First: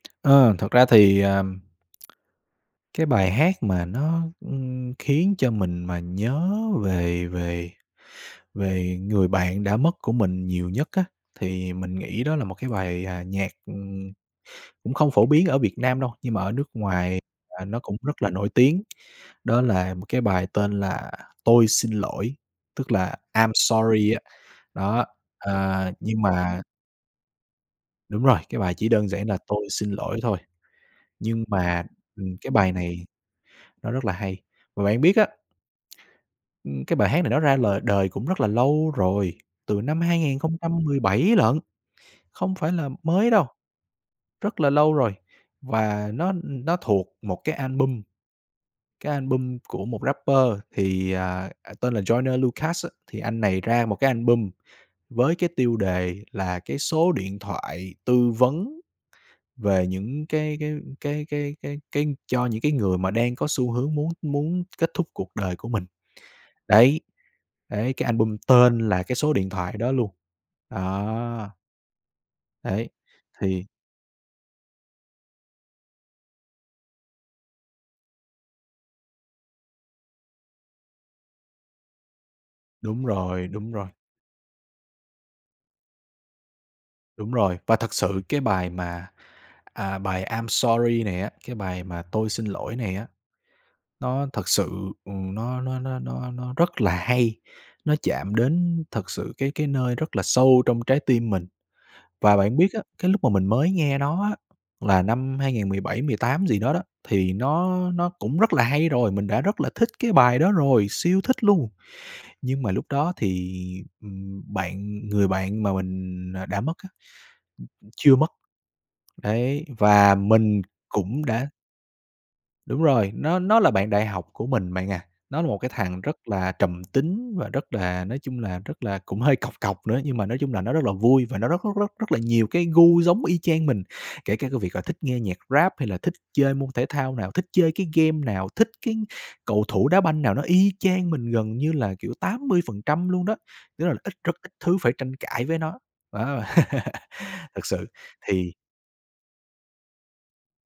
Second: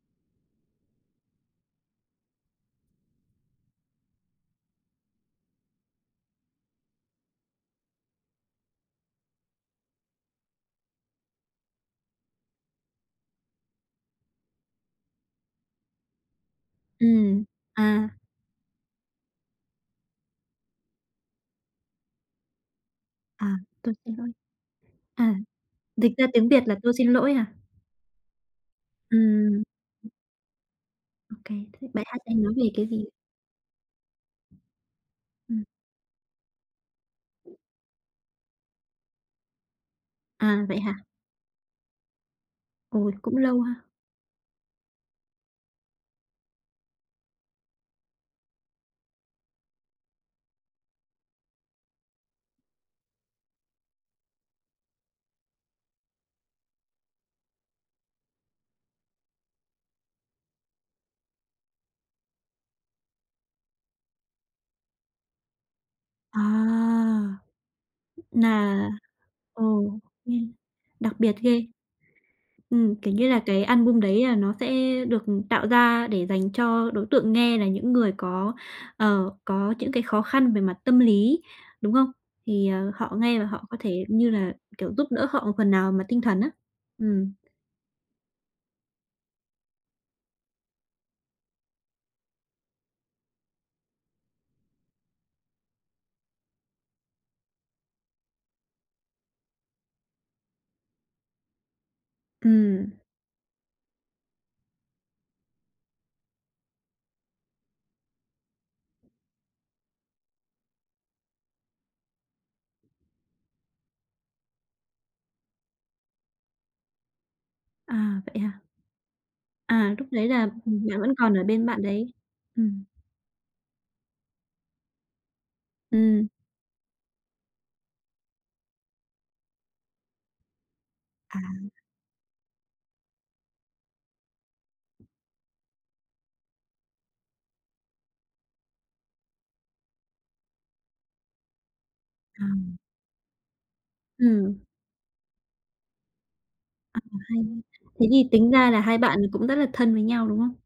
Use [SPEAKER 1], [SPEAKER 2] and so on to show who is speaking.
[SPEAKER 1] Ơ, thật ra thì, ờm, cái bài hát mà nó, ưm, khiến cho mình mà nhớ về về về người bạn đã mất của mình nhiều nhất á, thì mình nghĩ đó là một cái bài, à, nhạc, ừm, cũng không phổ biến ở Việt Nam đâu, nhưng mà ở nước ngoài
[SPEAKER 2] Ừm,
[SPEAKER 1] là nó cũng
[SPEAKER 2] à.
[SPEAKER 1] rất là nổi tiếng, đó là một cái bài tên là "Tôi xin lỗi", tức là
[SPEAKER 2] À,
[SPEAKER 1] "I'm
[SPEAKER 2] "Tôi
[SPEAKER 1] sorry"
[SPEAKER 2] xin
[SPEAKER 1] á.
[SPEAKER 2] lỗi".
[SPEAKER 1] Đó,
[SPEAKER 2] À,
[SPEAKER 1] ờ,
[SPEAKER 2] dịch
[SPEAKER 1] nhưng
[SPEAKER 2] ra tiếng
[SPEAKER 1] mà
[SPEAKER 2] Việt là "Tôi xin lỗi" hả?
[SPEAKER 1] Đúng rồi, cái bài chỉ đơn giản là
[SPEAKER 2] Ừm,
[SPEAKER 1] "Tôi xin
[SPEAKER 2] ừm.
[SPEAKER 1] lỗi" thôi,
[SPEAKER 2] OK,
[SPEAKER 1] nhưng mà,
[SPEAKER 2] thế bài hát này
[SPEAKER 1] ừm, cái
[SPEAKER 2] nói về
[SPEAKER 1] bài
[SPEAKER 2] cái gì?
[SPEAKER 1] này nó rất là hay. Và bạn biết á
[SPEAKER 2] Ừm.
[SPEAKER 1] ưm, cái bài hát này nó ra lời đời cũng rất là lâu rồi, từ năm hai ngàn không
[SPEAKER 2] À,
[SPEAKER 1] trăm
[SPEAKER 2] vậy hả?
[SPEAKER 1] mười bảy lận, không phải là
[SPEAKER 2] Ôi,
[SPEAKER 1] mới
[SPEAKER 2] cũng
[SPEAKER 1] đâu,
[SPEAKER 2] lâu ha.
[SPEAKER 1] rất là lâu rồi. Và nó, ưm, nó thuộc một cái album, cái album của một rapper thì, à, à, tên là Joyner Lucas á. Thì anh này ra một cái album với cái tiêu đề là cái số điện thoại tư vấn về những cái cái cái cái cái cái cho những cái người mà đang có xu hướng muốn muốn kết thúc cuộc đời của mình,
[SPEAKER 2] À.
[SPEAKER 1] đấy, đấy, cái album
[SPEAKER 2] Nà
[SPEAKER 1] tên là cái số điện
[SPEAKER 2] ừ,
[SPEAKER 1] thoại đó luôn.
[SPEAKER 2] ừm, đặc biệt
[SPEAKER 1] Đó.
[SPEAKER 2] ghê.
[SPEAKER 1] Đấy,
[SPEAKER 2] Ừm, kiểu như là, cái
[SPEAKER 1] thì
[SPEAKER 2] album đấy là nó sẽ được, ừm, tạo ra để dành cho đối tượng nghe là những người có, ờ, có những cái khó khăn về mặt tâm lý, đúng không? Thì, ờ,
[SPEAKER 1] Đúng
[SPEAKER 2] họ nghe và
[SPEAKER 1] rồi,
[SPEAKER 2] họ
[SPEAKER 1] đúng
[SPEAKER 2] có
[SPEAKER 1] rồi.
[SPEAKER 2] thể, như là kiểu, giúp đỡ họ một phần nào mà tinh thần á.
[SPEAKER 1] Đúng
[SPEAKER 2] Ừm.
[SPEAKER 1] rồi. Và thật sự cái bài mà, à, bài "I'm sorry" này á, cái bài mà "Tôi xin lỗi" này á, nó thật sự, ừm, nó nó nó nó nó rất là hay, nó chạm đến thật sự cái cái nơi rất là sâu trong trái tim mình. Và bạn biết á,
[SPEAKER 2] Ừm.
[SPEAKER 1] cái lúc mà mình mới nghe nó á, là năm 2017 18 gì đó đó, thì nó nó cũng rất là hay rồi, mình đã rất là thích cái bài đó rồi, siêu thích luôn. Nhưng mà lúc đó thì, ừm, bạn người bạn mà mình, à, đã mất á, ừm, chưa
[SPEAKER 2] À,
[SPEAKER 1] mất.
[SPEAKER 2] vậy hả?
[SPEAKER 1] Đấy,
[SPEAKER 2] À, lúc
[SPEAKER 1] và
[SPEAKER 2] đấy là,
[SPEAKER 1] mình
[SPEAKER 2] ừm, bạn vẫn
[SPEAKER 1] cũng
[SPEAKER 2] còn ở
[SPEAKER 1] đã
[SPEAKER 2] bên bạn đấy. Ừm.
[SPEAKER 1] Đúng rồi, nó nó là bạn đại học của mình bạn à, nó là một cái thằng rất
[SPEAKER 2] Ừm.
[SPEAKER 1] là trầm tính và rất là, nói chung là, rất là cũng hơi cọc cọc nữa, nhưng mà nói chung là nó rất là vui, và
[SPEAKER 2] À.
[SPEAKER 1] nó rất rất rất rất là nhiều cái gu giống y chang mình. Kể cả cái việc là thích nghe nhạc rap hay là thích chơi môn thể thao nào, thích chơi cái game nào, thích cái cầu thủ đá banh nào nó y chang mình gần như là, kiểu, tám mươi
[SPEAKER 2] Ừm.
[SPEAKER 1] phần trăm luôn đó, tức là ít rất ít
[SPEAKER 2] Ừm.
[SPEAKER 1] thứ phải tranh cãi với nó. Wow,
[SPEAKER 2] À, hay ha.
[SPEAKER 1] thật sự,
[SPEAKER 2] Thế thì tính
[SPEAKER 1] thì
[SPEAKER 2] ra là hai bạn cũng rất là thân với nhau, đúng không?